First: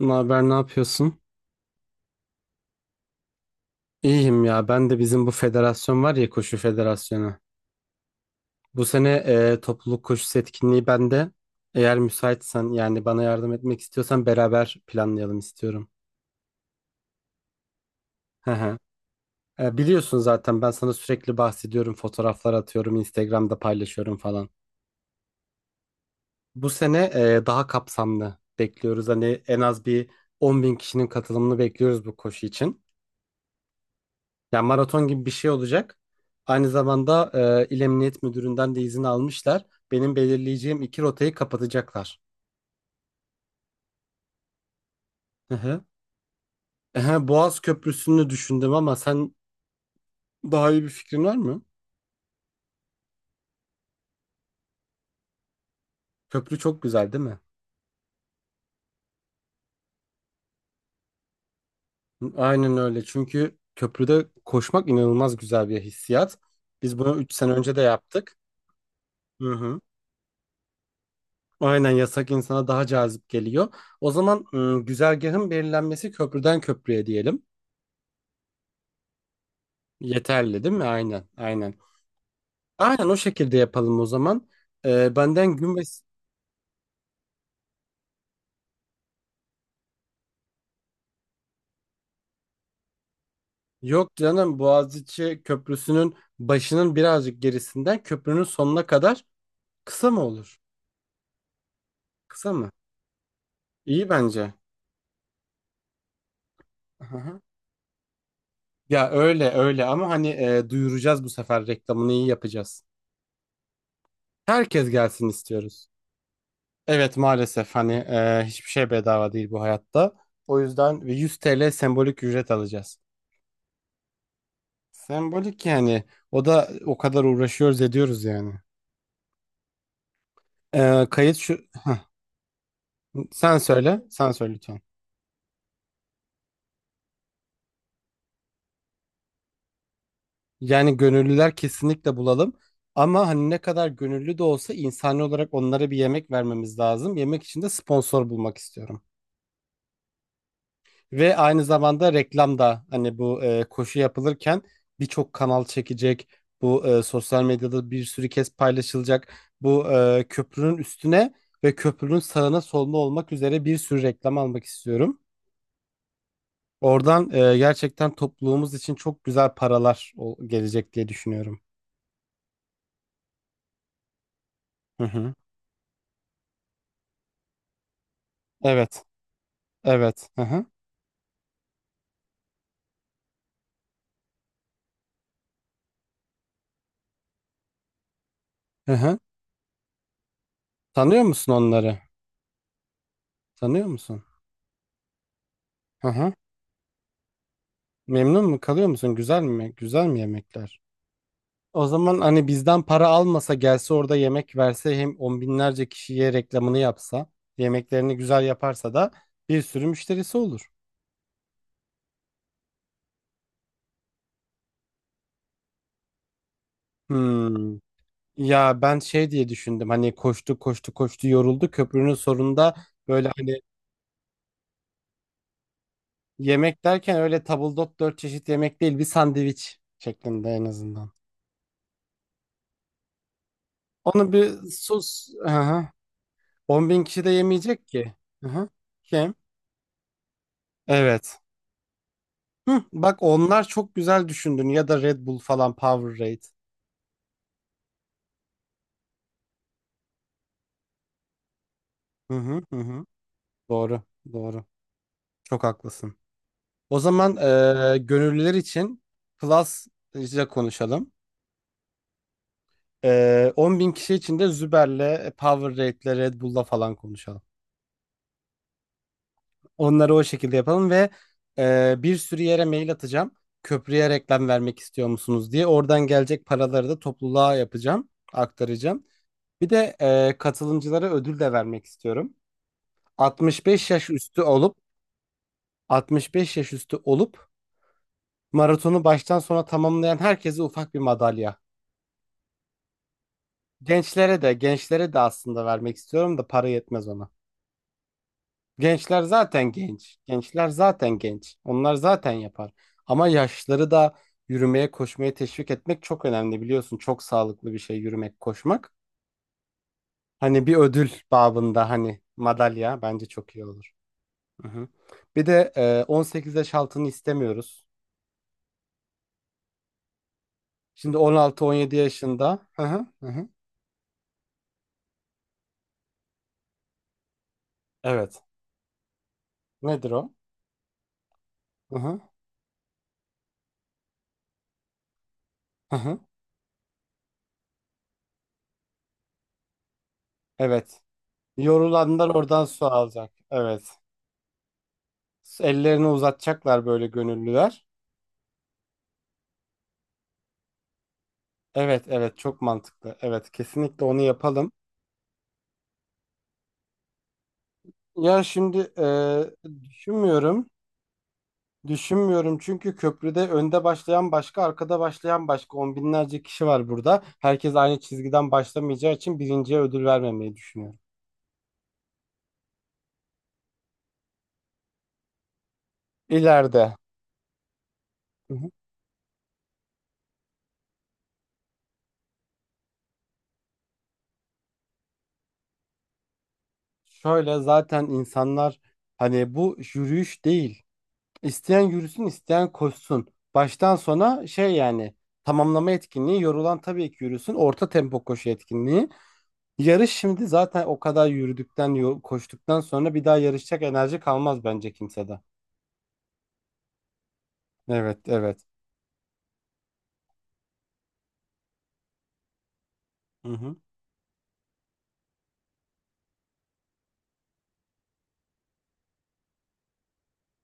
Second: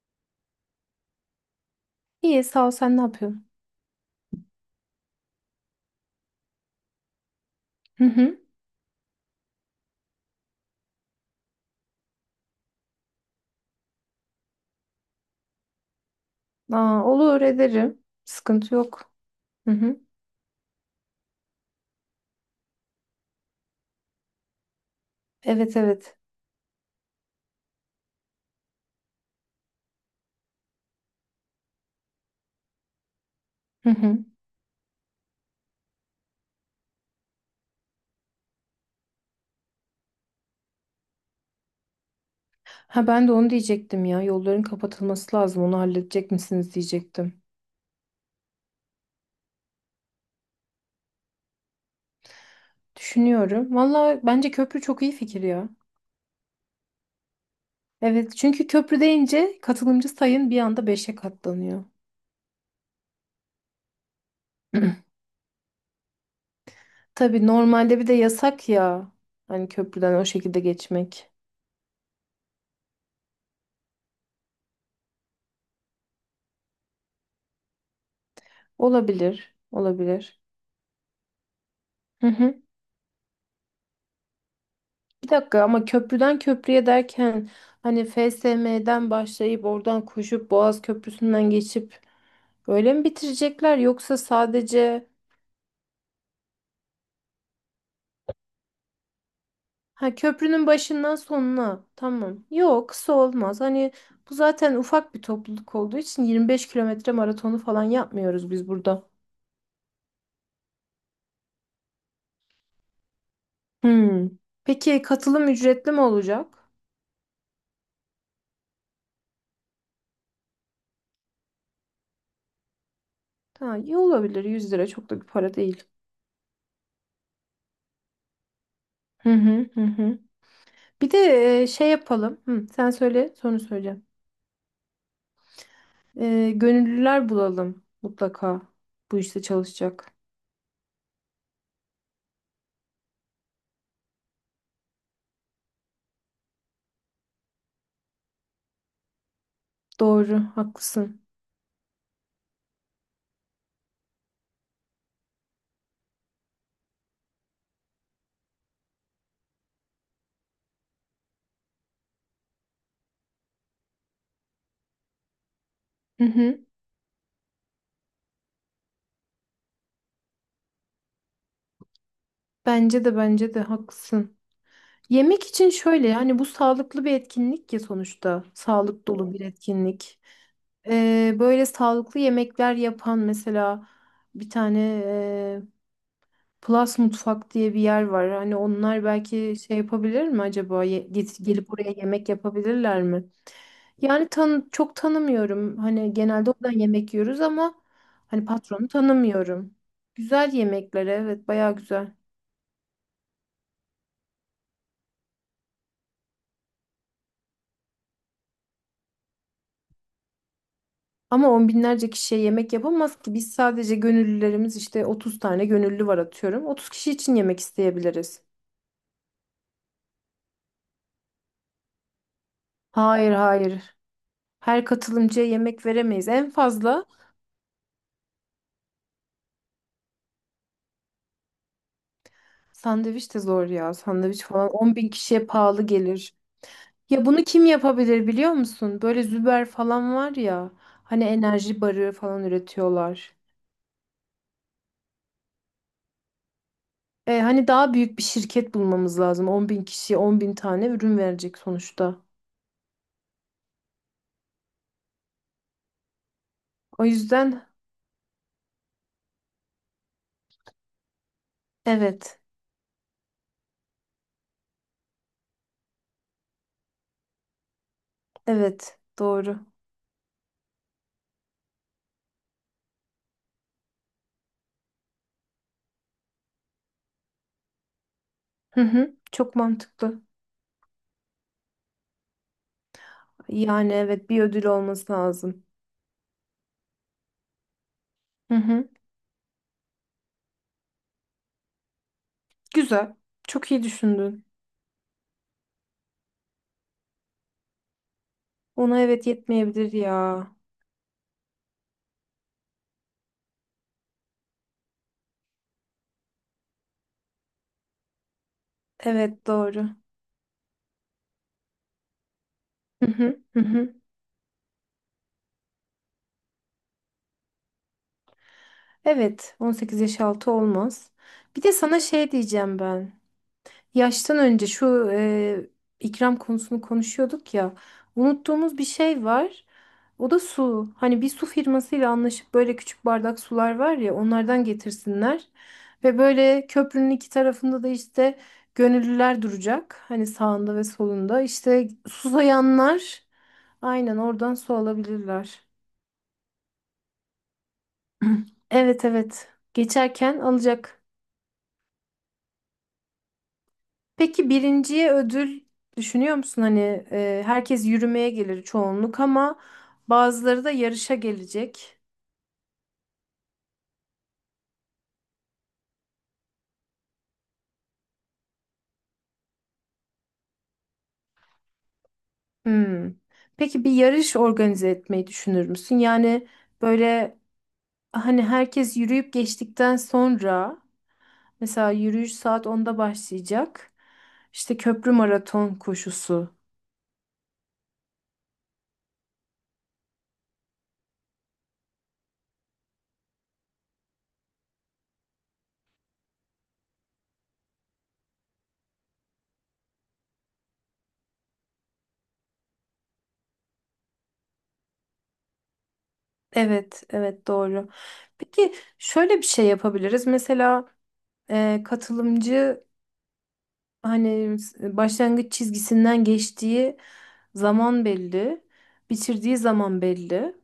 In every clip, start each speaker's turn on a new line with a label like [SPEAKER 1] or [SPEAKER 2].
[SPEAKER 1] Ne haber, ne yapıyorsun?
[SPEAKER 2] İyi, sağ ol, sen ne yapıyorsun?
[SPEAKER 1] İyiyim ya. Ben de bizim bu federasyon var ya, koşu federasyonu.
[SPEAKER 2] Hı hı.
[SPEAKER 1] Bu sene topluluk koşusu etkinliği bende. Eğer müsaitsen, yani bana yardım etmek istiyorsan, beraber planlayalım istiyorum.
[SPEAKER 2] Aa, olur ederim.
[SPEAKER 1] Hı
[SPEAKER 2] Sıkıntı
[SPEAKER 1] hı.
[SPEAKER 2] yok. Hı hı.
[SPEAKER 1] Biliyorsun zaten, ben sana sürekli bahsediyorum, fotoğraflar atıyorum, Instagram'da paylaşıyorum falan.
[SPEAKER 2] Evet evet.
[SPEAKER 1] Bu sene daha kapsamlı bekliyoruz. Hani en az bir 10 bin kişinin katılımını bekliyoruz bu koşu için.
[SPEAKER 2] Hı hı.
[SPEAKER 1] Yani maraton gibi bir şey olacak. Aynı zamanda İl Emniyet Müdürü'nden de izin almışlar. Benim belirleyeceğim iki rotayı kapatacaklar.
[SPEAKER 2] Ha, ben de onu diyecektim ya. Yolların kapatılması
[SPEAKER 1] Hı
[SPEAKER 2] lazım. Onu
[SPEAKER 1] hı.
[SPEAKER 2] halledecek misiniz diyecektim.
[SPEAKER 1] Boğaz Köprüsü'nü düşündüm, ama sen daha iyi bir fikrin var mı?
[SPEAKER 2] Düşünüyorum. Valla bence köprü çok iyi fikir ya.
[SPEAKER 1] Köprü çok güzel, değil mi?
[SPEAKER 2] Evet, çünkü köprü deyince katılımcı sayın bir anda beşe katlanıyor.
[SPEAKER 1] Aynen öyle. Çünkü köprüde koşmak inanılmaz güzel bir hissiyat. Biz bunu 3
[SPEAKER 2] Tabii
[SPEAKER 1] sene önce de
[SPEAKER 2] normalde bir de
[SPEAKER 1] yaptık.
[SPEAKER 2] yasak ya.
[SPEAKER 1] Hı
[SPEAKER 2] Hani
[SPEAKER 1] hı.
[SPEAKER 2] köprüden o şekilde geçmek.
[SPEAKER 1] Aynen, yasak insana daha cazip geliyor. O zaman güzergahın belirlenmesi köprüden köprüye diyelim.
[SPEAKER 2] Olabilir. Olabilir.
[SPEAKER 1] Yeterli değil mi? Aynen, aynen. Aynen o şekilde yapalım o zaman.
[SPEAKER 2] Bir
[SPEAKER 1] Benden
[SPEAKER 2] dakika, ama
[SPEAKER 1] Gümbes
[SPEAKER 2] köprüden köprüye derken hani FSM'den başlayıp oradan koşup Boğaz Köprüsü'nden geçip öyle mi bitirecekler,
[SPEAKER 1] yok
[SPEAKER 2] yoksa
[SPEAKER 1] canım,
[SPEAKER 2] sadece
[SPEAKER 1] Boğaziçi Köprüsü'nün başının birazcık gerisinden köprünün sonuna kadar, kısa
[SPEAKER 2] ha
[SPEAKER 1] mı olur?
[SPEAKER 2] köprünün başından sonuna, tamam.
[SPEAKER 1] Kısa mı?
[SPEAKER 2] Yok, kısa olmaz. Hani
[SPEAKER 1] İyi
[SPEAKER 2] bu
[SPEAKER 1] bence.
[SPEAKER 2] zaten ufak bir topluluk olduğu için 25 kilometre
[SPEAKER 1] Aha.
[SPEAKER 2] maratonu falan yapmıyoruz biz burada.
[SPEAKER 1] Ya öyle öyle, ama hani duyuracağız, bu sefer reklamını iyi yapacağız.
[SPEAKER 2] Hmm.
[SPEAKER 1] Herkes
[SPEAKER 2] Peki
[SPEAKER 1] gelsin
[SPEAKER 2] katılım
[SPEAKER 1] istiyoruz.
[SPEAKER 2] ücretli mi olacak?
[SPEAKER 1] Evet, maalesef, hani hiçbir şey bedava değil bu hayatta. O yüzden 100 TL sembolik ücret alacağız.
[SPEAKER 2] Ha, iyi olabilir. 100 lira çok da bir para
[SPEAKER 1] Sembolik
[SPEAKER 2] değil.
[SPEAKER 1] yani, o da o kadar uğraşıyoruz ediyoruz yani.
[SPEAKER 2] Hı hı hı, hı.
[SPEAKER 1] Ee,
[SPEAKER 2] Bir de
[SPEAKER 1] kayıt şu,
[SPEAKER 2] şey yapalım. Hı, sen söyle,
[SPEAKER 1] Sen
[SPEAKER 2] sonra
[SPEAKER 1] söyle,
[SPEAKER 2] söyleyeceğim.
[SPEAKER 1] sen söyle lütfen.
[SPEAKER 2] Gönüllüler bulalım mutlaka, bu işte çalışacak.
[SPEAKER 1] Yani gönüllüler kesinlikle bulalım. Ama hani ne kadar gönüllü de olsa, insani olarak onlara bir yemek vermemiz lazım. Yemek için de sponsor bulmak istiyorum.
[SPEAKER 2] Doğru, haklısın.
[SPEAKER 1] Ve aynı zamanda reklam da, hani bu koşu yapılırken birçok kanal çekecek. Bu sosyal medyada bir sürü kez paylaşılacak. Bu köprünün üstüne ve köprünün sağına soluna olmak üzere bir sürü reklam almak istiyorum.
[SPEAKER 2] Hı hı.
[SPEAKER 1] Oradan gerçekten topluluğumuz için çok güzel paralar gelecek diye düşünüyorum.
[SPEAKER 2] Bence de bence de haklısın.
[SPEAKER 1] Hı hı.
[SPEAKER 2] Yemek için şöyle, yani bu sağlıklı bir etkinlik ya sonuçta.
[SPEAKER 1] Evet.
[SPEAKER 2] Sağlık dolu bir etkinlik.
[SPEAKER 1] Evet. Hı hı.
[SPEAKER 2] Böyle sağlıklı yemekler yapan mesela bir tane Plus Mutfak diye bir yer var. Hani
[SPEAKER 1] Hı
[SPEAKER 2] onlar
[SPEAKER 1] hı.
[SPEAKER 2] belki şey yapabilir mi acaba?
[SPEAKER 1] Tanıyor musun
[SPEAKER 2] Gelip buraya
[SPEAKER 1] onları?
[SPEAKER 2] yemek yapabilirler mi?
[SPEAKER 1] Tanıyor musun?
[SPEAKER 2] Yani çok tanımıyorum.
[SPEAKER 1] Hı
[SPEAKER 2] Hani
[SPEAKER 1] hı.
[SPEAKER 2] genelde oradan yemek yiyoruz, ama
[SPEAKER 1] Memnun
[SPEAKER 2] hani
[SPEAKER 1] mu, kalıyor
[SPEAKER 2] patronu
[SPEAKER 1] musun? Güzel mi?
[SPEAKER 2] tanımıyorum.
[SPEAKER 1] Güzel mi
[SPEAKER 2] Güzel
[SPEAKER 1] yemekler?
[SPEAKER 2] yemekler, evet, bayağı
[SPEAKER 1] O
[SPEAKER 2] güzel.
[SPEAKER 1] zaman hani bizden para almasa, gelse, orada yemek verse, hem on binlerce kişiye reklamını yapsa, yemeklerini güzel yaparsa da bir sürü müşterisi olur.
[SPEAKER 2] Ama on binlerce kişiye yemek yapamaz ki. Biz sadece gönüllülerimiz, işte 30 tane gönüllü var atıyorum. 30 kişi için yemek
[SPEAKER 1] Hmm.
[SPEAKER 2] isteyebiliriz.
[SPEAKER 1] Ya ben şey diye düşündüm, hani koştu koştu koştu, yoruldu, köprünün sonunda böyle
[SPEAKER 2] Hayır
[SPEAKER 1] hani,
[SPEAKER 2] hayır. Her katılımcıya yemek veremeyiz. En
[SPEAKER 1] yemek
[SPEAKER 2] fazla
[SPEAKER 1] derken öyle tabldot dört çeşit yemek değil, bir sandviç şeklinde en azından.
[SPEAKER 2] sandviç de zor ya.
[SPEAKER 1] Onu
[SPEAKER 2] Sandviç falan
[SPEAKER 1] bir
[SPEAKER 2] 10 bin
[SPEAKER 1] sus.
[SPEAKER 2] kişiye pahalı
[SPEAKER 1] Aha.
[SPEAKER 2] gelir.
[SPEAKER 1] 10 bin kişi
[SPEAKER 2] Ya
[SPEAKER 1] de
[SPEAKER 2] bunu kim
[SPEAKER 1] yemeyecek ki.
[SPEAKER 2] yapabilir biliyor
[SPEAKER 1] Aha.
[SPEAKER 2] musun? Böyle
[SPEAKER 1] Kim?
[SPEAKER 2] Züber falan var ya. Hani
[SPEAKER 1] Evet.
[SPEAKER 2] enerji barı falan
[SPEAKER 1] Hı, bak,
[SPEAKER 2] üretiyorlar.
[SPEAKER 1] onlar çok güzel düşündün, ya da Red Bull falan, Powerade.
[SPEAKER 2] Hani daha büyük bir şirket bulmamız lazım. 10 bin kişiye 10 bin tane ürün verecek sonuçta.
[SPEAKER 1] Hı hı, hı hı. Doğru, doğru. Çok haklısın. O
[SPEAKER 2] O
[SPEAKER 1] zaman
[SPEAKER 2] yüzden
[SPEAKER 1] gönüllüler için Plus'la konuşalım.
[SPEAKER 2] evet,
[SPEAKER 1] 10 bin kişi için de Züber'le, Powerade'le, Red Bull'la falan konuşalım.
[SPEAKER 2] evet doğru.
[SPEAKER 1] Onları o şekilde yapalım ve bir sürü yere mail atacağım. Köprüye reklam vermek istiyor musunuz diye. Oradan gelecek paraları da topluluğa yapacağım,
[SPEAKER 2] Hı
[SPEAKER 1] aktaracağım.
[SPEAKER 2] hı, çok
[SPEAKER 1] Bir de
[SPEAKER 2] mantıklı.
[SPEAKER 1] katılımcılara ödül de vermek istiyorum. 65
[SPEAKER 2] Yani
[SPEAKER 1] yaş
[SPEAKER 2] evet,
[SPEAKER 1] üstü
[SPEAKER 2] bir ödül
[SPEAKER 1] olup
[SPEAKER 2] olması lazım.
[SPEAKER 1] 65 yaş üstü olup
[SPEAKER 2] Hı hı,
[SPEAKER 1] maratonu baştan sona tamamlayan herkese ufak bir madalya.
[SPEAKER 2] güzel. Çok iyi
[SPEAKER 1] Gençlere
[SPEAKER 2] düşündün.
[SPEAKER 1] de, gençlere de aslında vermek istiyorum da, para yetmez ona.
[SPEAKER 2] Ona
[SPEAKER 1] Gençler
[SPEAKER 2] evet
[SPEAKER 1] zaten
[SPEAKER 2] yetmeyebilir
[SPEAKER 1] genç.
[SPEAKER 2] ya.
[SPEAKER 1] Gençler zaten genç. Onlar zaten yapar. Ama yaşlıları da yürümeye, koşmaya teşvik etmek çok önemli, biliyorsun. Çok sağlıklı bir şey yürümek, koşmak.
[SPEAKER 2] Evet doğru.
[SPEAKER 1] Hani bir ödül babında, hani madalya,
[SPEAKER 2] Hı
[SPEAKER 1] bence
[SPEAKER 2] hı,
[SPEAKER 1] çok
[SPEAKER 2] hı
[SPEAKER 1] iyi olur.
[SPEAKER 2] hı.
[SPEAKER 1] Hı hı. Bir de 18 yaş altını istemiyoruz.
[SPEAKER 2] Evet, 18 yaş altı olmaz.
[SPEAKER 1] Şimdi
[SPEAKER 2] Bir de
[SPEAKER 1] 16-17
[SPEAKER 2] sana şey
[SPEAKER 1] yaşında.
[SPEAKER 2] diyeceğim
[SPEAKER 1] Hı hı,
[SPEAKER 2] ben.
[SPEAKER 1] hı hı.
[SPEAKER 2] Yaştan önce şu ikram konusunu konuşuyorduk ya.
[SPEAKER 1] Evet.
[SPEAKER 2] Unuttuğumuz bir şey var.
[SPEAKER 1] Nedir
[SPEAKER 2] O
[SPEAKER 1] o?
[SPEAKER 2] da su. Hani bir su
[SPEAKER 1] Hı
[SPEAKER 2] firmasıyla
[SPEAKER 1] hı,
[SPEAKER 2] anlaşıp böyle küçük bardak sular var ya, onlardan getirsinler.
[SPEAKER 1] hı
[SPEAKER 2] Ve
[SPEAKER 1] hı.
[SPEAKER 2] böyle köprünün iki tarafında da işte gönüllüler duracak. Hani sağında ve
[SPEAKER 1] Evet.
[SPEAKER 2] solunda. İşte
[SPEAKER 1] Yorulanlar oradan su
[SPEAKER 2] susayanlar
[SPEAKER 1] alacak. Evet.
[SPEAKER 2] aynen oradan su alabilirler.
[SPEAKER 1] Ellerini uzatacaklar böyle gönüllüler.
[SPEAKER 2] Evet evet. Geçerken alacak.
[SPEAKER 1] Evet, evet, çok mantıklı. Evet, kesinlikle onu
[SPEAKER 2] Peki
[SPEAKER 1] yapalım.
[SPEAKER 2] birinciye ödül düşünüyor musun? Hani herkes yürümeye
[SPEAKER 1] Ya
[SPEAKER 2] gelir
[SPEAKER 1] şimdi
[SPEAKER 2] çoğunluk, ama bazıları
[SPEAKER 1] düşünmüyorum.
[SPEAKER 2] da yarışa gelecek.
[SPEAKER 1] Düşünmüyorum, çünkü köprüde önde başlayan başka, arkada başlayan başka, on binlerce kişi var burada. Herkes aynı çizgiden başlamayacağı için birinciye ödül vermemeyi düşünüyorum.
[SPEAKER 2] Hmm. Peki bir yarış organize etmeyi düşünür müsün? Yani
[SPEAKER 1] İleride.
[SPEAKER 2] böyle hani
[SPEAKER 1] Hı hı.
[SPEAKER 2] herkes yürüyüp geçtikten sonra, mesela yürüyüş saat 10'da başlayacak. İşte köprü maraton koşusu.
[SPEAKER 1] Şöyle, zaten insanlar, hani bu yürüyüş değil. İsteyen yürüsün, isteyen koşsun. Baştan sona şey yani, tamamlama etkinliği, yorulan tabii ki yürüsün. Orta tempo koşu etkinliği. Yarış, şimdi zaten o kadar yürüdükten, koştuktan sonra, bir daha yarışacak enerji kalmaz bence kimsede.
[SPEAKER 2] Evet, evet doğru.
[SPEAKER 1] Evet, evet.
[SPEAKER 2] Peki şöyle bir şey yapabiliriz. Mesela katılımcı
[SPEAKER 1] Hı hı.
[SPEAKER 2] hani başlangıç çizgisinden geçtiği zaman belli, bitirdiği zaman belli.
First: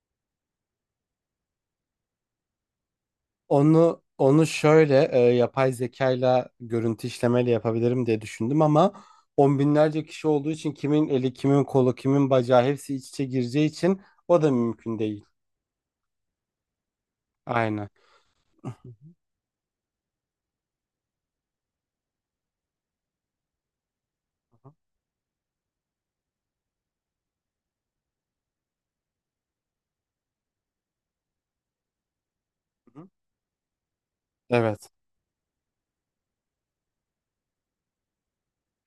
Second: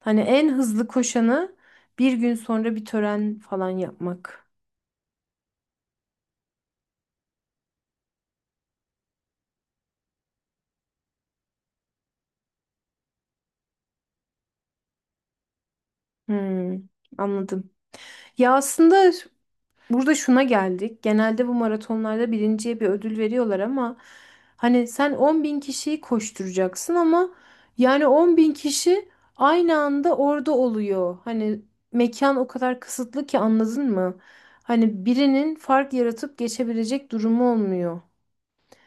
[SPEAKER 2] Hani en hızlı koşanı bir gün sonra bir tören falan
[SPEAKER 1] Onu
[SPEAKER 2] yapmak.
[SPEAKER 1] şöyle yapay zekayla, görüntü işlemeyle yapabilirim diye düşündüm, ama on binlerce kişi olduğu için kimin eli, kimin kolu, kimin bacağı hepsi iç içe gireceği için o da mümkün değil.
[SPEAKER 2] Hmm, anladım.
[SPEAKER 1] Aynen.
[SPEAKER 2] Ya aslında burada şuna geldik. Genelde bu maratonlarda birinciye bir ödül veriyorlar, ama
[SPEAKER 1] Hı
[SPEAKER 2] hani sen 10 bin kişiyi koşturacaksın, ama yani 10 bin kişi aynı anda orada oluyor. Hani mekan o kadar
[SPEAKER 1] hı.
[SPEAKER 2] kısıtlı ki, anladın mı?
[SPEAKER 1] Evet.
[SPEAKER 2] Hani birinin fark yaratıp geçebilecek durumu olmuyor.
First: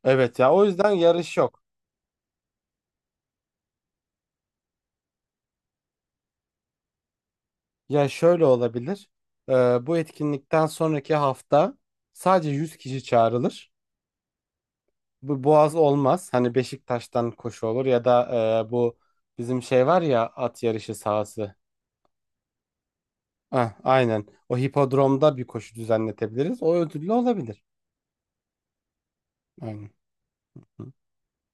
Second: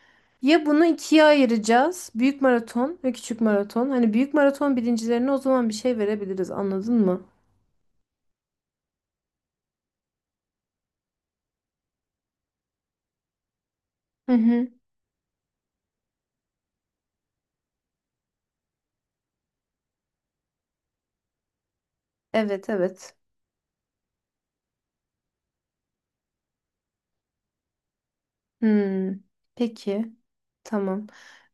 [SPEAKER 1] Evet ya, o
[SPEAKER 2] Ya bunu
[SPEAKER 1] yüzden
[SPEAKER 2] ikiye
[SPEAKER 1] yarış yok.
[SPEAKER 2] ayıracağız. Büyük maraton ve küçük maraton. Hani büyük maraton birincilerine o zaman bir şey verebiliriz. Anladın mı?
[SPEAKER 1] Ya şöyle olabilir. E, bu etkinlikten sonraki hafta sadece 100 kişi çağrılır.
[SPEAKER 2] Hı hı.
[SPEAKER 1] Bu Boğaz olmaz. Hani Beşiktaş'tan koşu olur, ya da bu bizim şey var ya, at yarışı sahası.
[SPEAKER 2] Evet evet.
[SPEAKER 1] Ah, aynen. O hipodromda bir koşu düzenletebiliriz. O ödüllü olabilir.
[SPEAKER 2] Hmm.
[SPEAKER 1] Aynen.
[SPEAKER 2] Peki.
[SPEAKER 1] Hı.
[SPEAKER 2] Tamam.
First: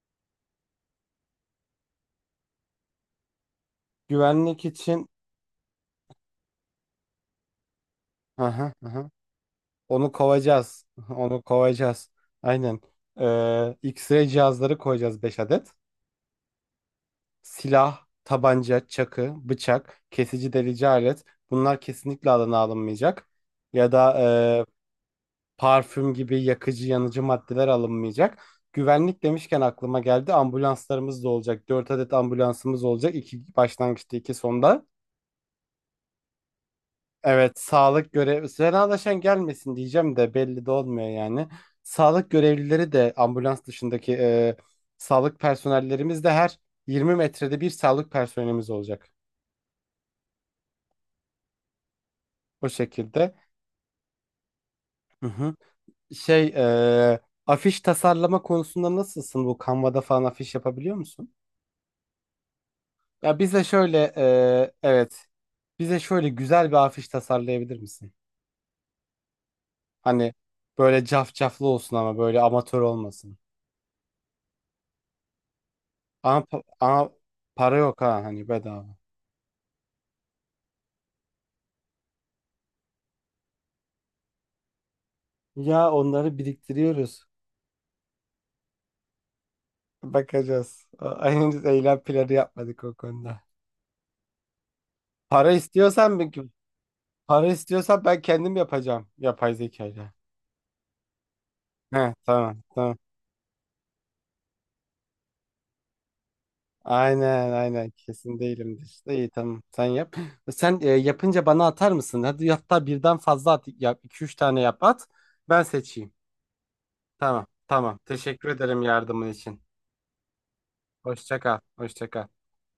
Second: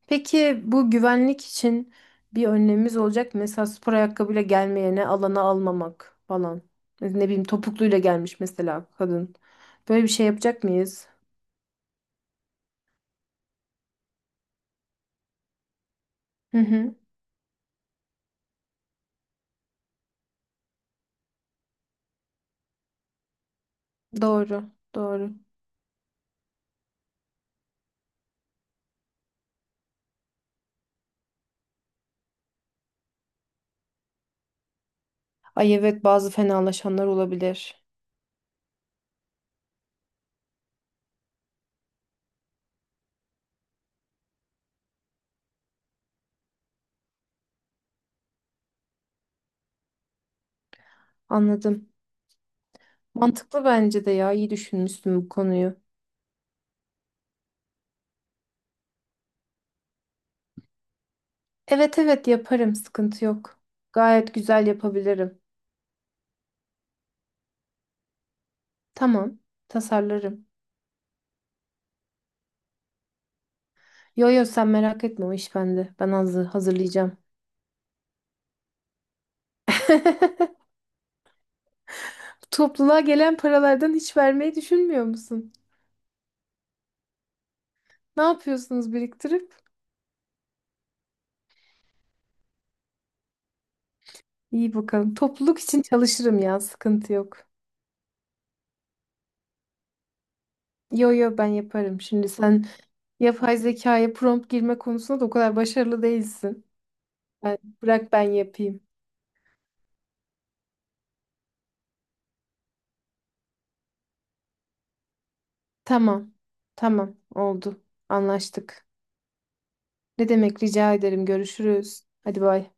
[SPEAKER 2] Peki bu güvenlik için bir önlemimiz olacak mı? Mesela spor ayakkabıyla
[SPEAKER 1] Güvenlik
[SPEAKER 2] gelmeyene
[SPEAKER 1] için,
[SPEAKER 2] alana almamak falan. Ne bileyim, topukluyla gelmiş
[SPEAKER 1] aha,
[SPEAKER 2] mesela
[SPEAKER 1] aha.
[SPEAKER 2] kadın. Böyle bir
[SPEAKER 1] Onu
[SPEAKER 2] şey yapacak
[SPEAKER 1] kovacağız.
[SPEAKER 2] mıyız?
[SPEAKER 1] Onu kovacağız. Aynen. Ee, X-ray cihazları koyacağız, 5 adet.
[SPEAKER 2] Hı hı.
[SPEAKER 1] Silah, tabanca, çakı, bıçak, kesici delici alet. Bunlar kesinlikle alana alınmayacak. Ya da
[SPEAKER 2] Doğru, doğru.
[SPEAKER 1] parfüm gibi yakıcı yanıcı maddeler alınmayacak. Güvenlik demişken aklıma geldi. Ambulanslarımız da olacak. 4 adet ambulansımız olacak. İki başlangıçta, iki sonda.
[SPEAKER 2] Ay evet, bazı fenalaşanlar
[SPEAKER 1] Evet,
[SPEAKER 2] olabilir.
[SPEAKER 1] sağlık görev Senalaşan gelmesin diyeceğim de belli de olmuyor yani. Sağlık görevlileri de, ambulans dışındaki sağlık personellerimiz de, her 20 metrede bir sağlık personelimiz olacak.
[SPEAKER 2] Anladım.
[SPEAKER 1] O şekilde.
[SPEAKER 2] Mantıklı bence de ya. İyi düşünmüşsün
[SPEAKER 1] Hı
[SPEAKER 2] bu
[SPEAKER 1] hı.
[SPEAKER 2] konuyu.
[SPEAKER 1] Şey, afiş tasarlama konusunda nasılsın? Bu Canva'da falan afiş yapabiliyor musun?
[SPEAKER 2] Evet evet yaparım. Sıkıntı
[SPEAKER 1] Ya
[SPEAKER 2] yok.
[SPEAKER 1] bize şöyle
[SPEAKER 2] Gayet güzel
[SPEAKER 1] e, evet
[SPEAKER 2] yapabilirim.
[SPEAKER 1] bize şöyle güzel bir afiş tasarlayabilir misin?
[SPEAKER 2] Tamam.
[SPEAKER 1] Hani
[SPEAKER 2] Tasarlarım.
[SPEAKER 1] böyle cafcaflı olsun, ama böyle amatör olmasın.
[SPEAKER 2] Yo yo, sen merak etme, o iş bende. Ben
[SPEAKER 1] Ama,
[SPEAKER 2] hazır,
[SPEAKER 1] pa- ama
[SPEAKER 2] hazırlayacağım.
[SPEAKER 1] para yok ha, hani bedava.
[SPEAKER 2] Topluluğa gelen paralardan hiç vermeyi düşünmüyor musun?
[SPEAKER 1] Ya onları biriktiriyoruz.
[SPEAKER 2] Ne yapıyorsunuz biriktirip?
[SPEAKER 1] Bakacağız. Henüz eylem planı yapmadık o konuda.
[SPEAKER 2] İyi bakalım.
[SPEAKER 1] Para
[SPEAKER 2] Topluluk için
[SPEAKER 1] istiyorsan
[SPEAKER 2] çalışırım
[SPEAKER 1] bir-
[SPEAKER 2] ya, sıkıntı yok.
[SPEAKER 1] Para istiyorsan, ben kendim yapacağım yapay zekayla.
[SPEAKER 2] Yo yo, ben
[SPEAKER 1] He,
[SPEAKER 2] yaparım. Şimdi
[SPEAKER 1] tamam
[SPEAKER 2] sen
[SPEAKER 1] tamam.
[SPEAKER 2] yapay zekaya prompt girme konusunda da o kadar başarılı değilsin.
[SPEAKER 1] Aynen
[SPEAKER 2] Ben,
[SPEAKER 1] aynen,
[SPEAKER 2] bırak ben
[SPEAKER 1] kesin
[SPEAKER 2] yapayım.
[SPEAKER 1] değilimdir. İyi, tamam, sen yap. Sen yapınca bana atar mısın? Hadi, hatta birden fazla at yap. 2 3 tane yap, at. Ben seçeyim.
[SPEAKER 2] Tamam. Tamam,
[SPEAKER 1] Tamam
[SPEAKER 2] oldu.
[SPEAKER 1] tamam. Teşekkür ederim
[SPEAKER 2] Anlaştık.
[SPEAKER 1] yardımın için.
[SPEAKER 2] Ne demek, rica ederim.
[SPEAKER 1] Hoşça kal.
[SPEAKER 2] Görüşürüz.
[SPEAKER 1] Hoşça kal.
[SPEAKER 2] Hadi bay.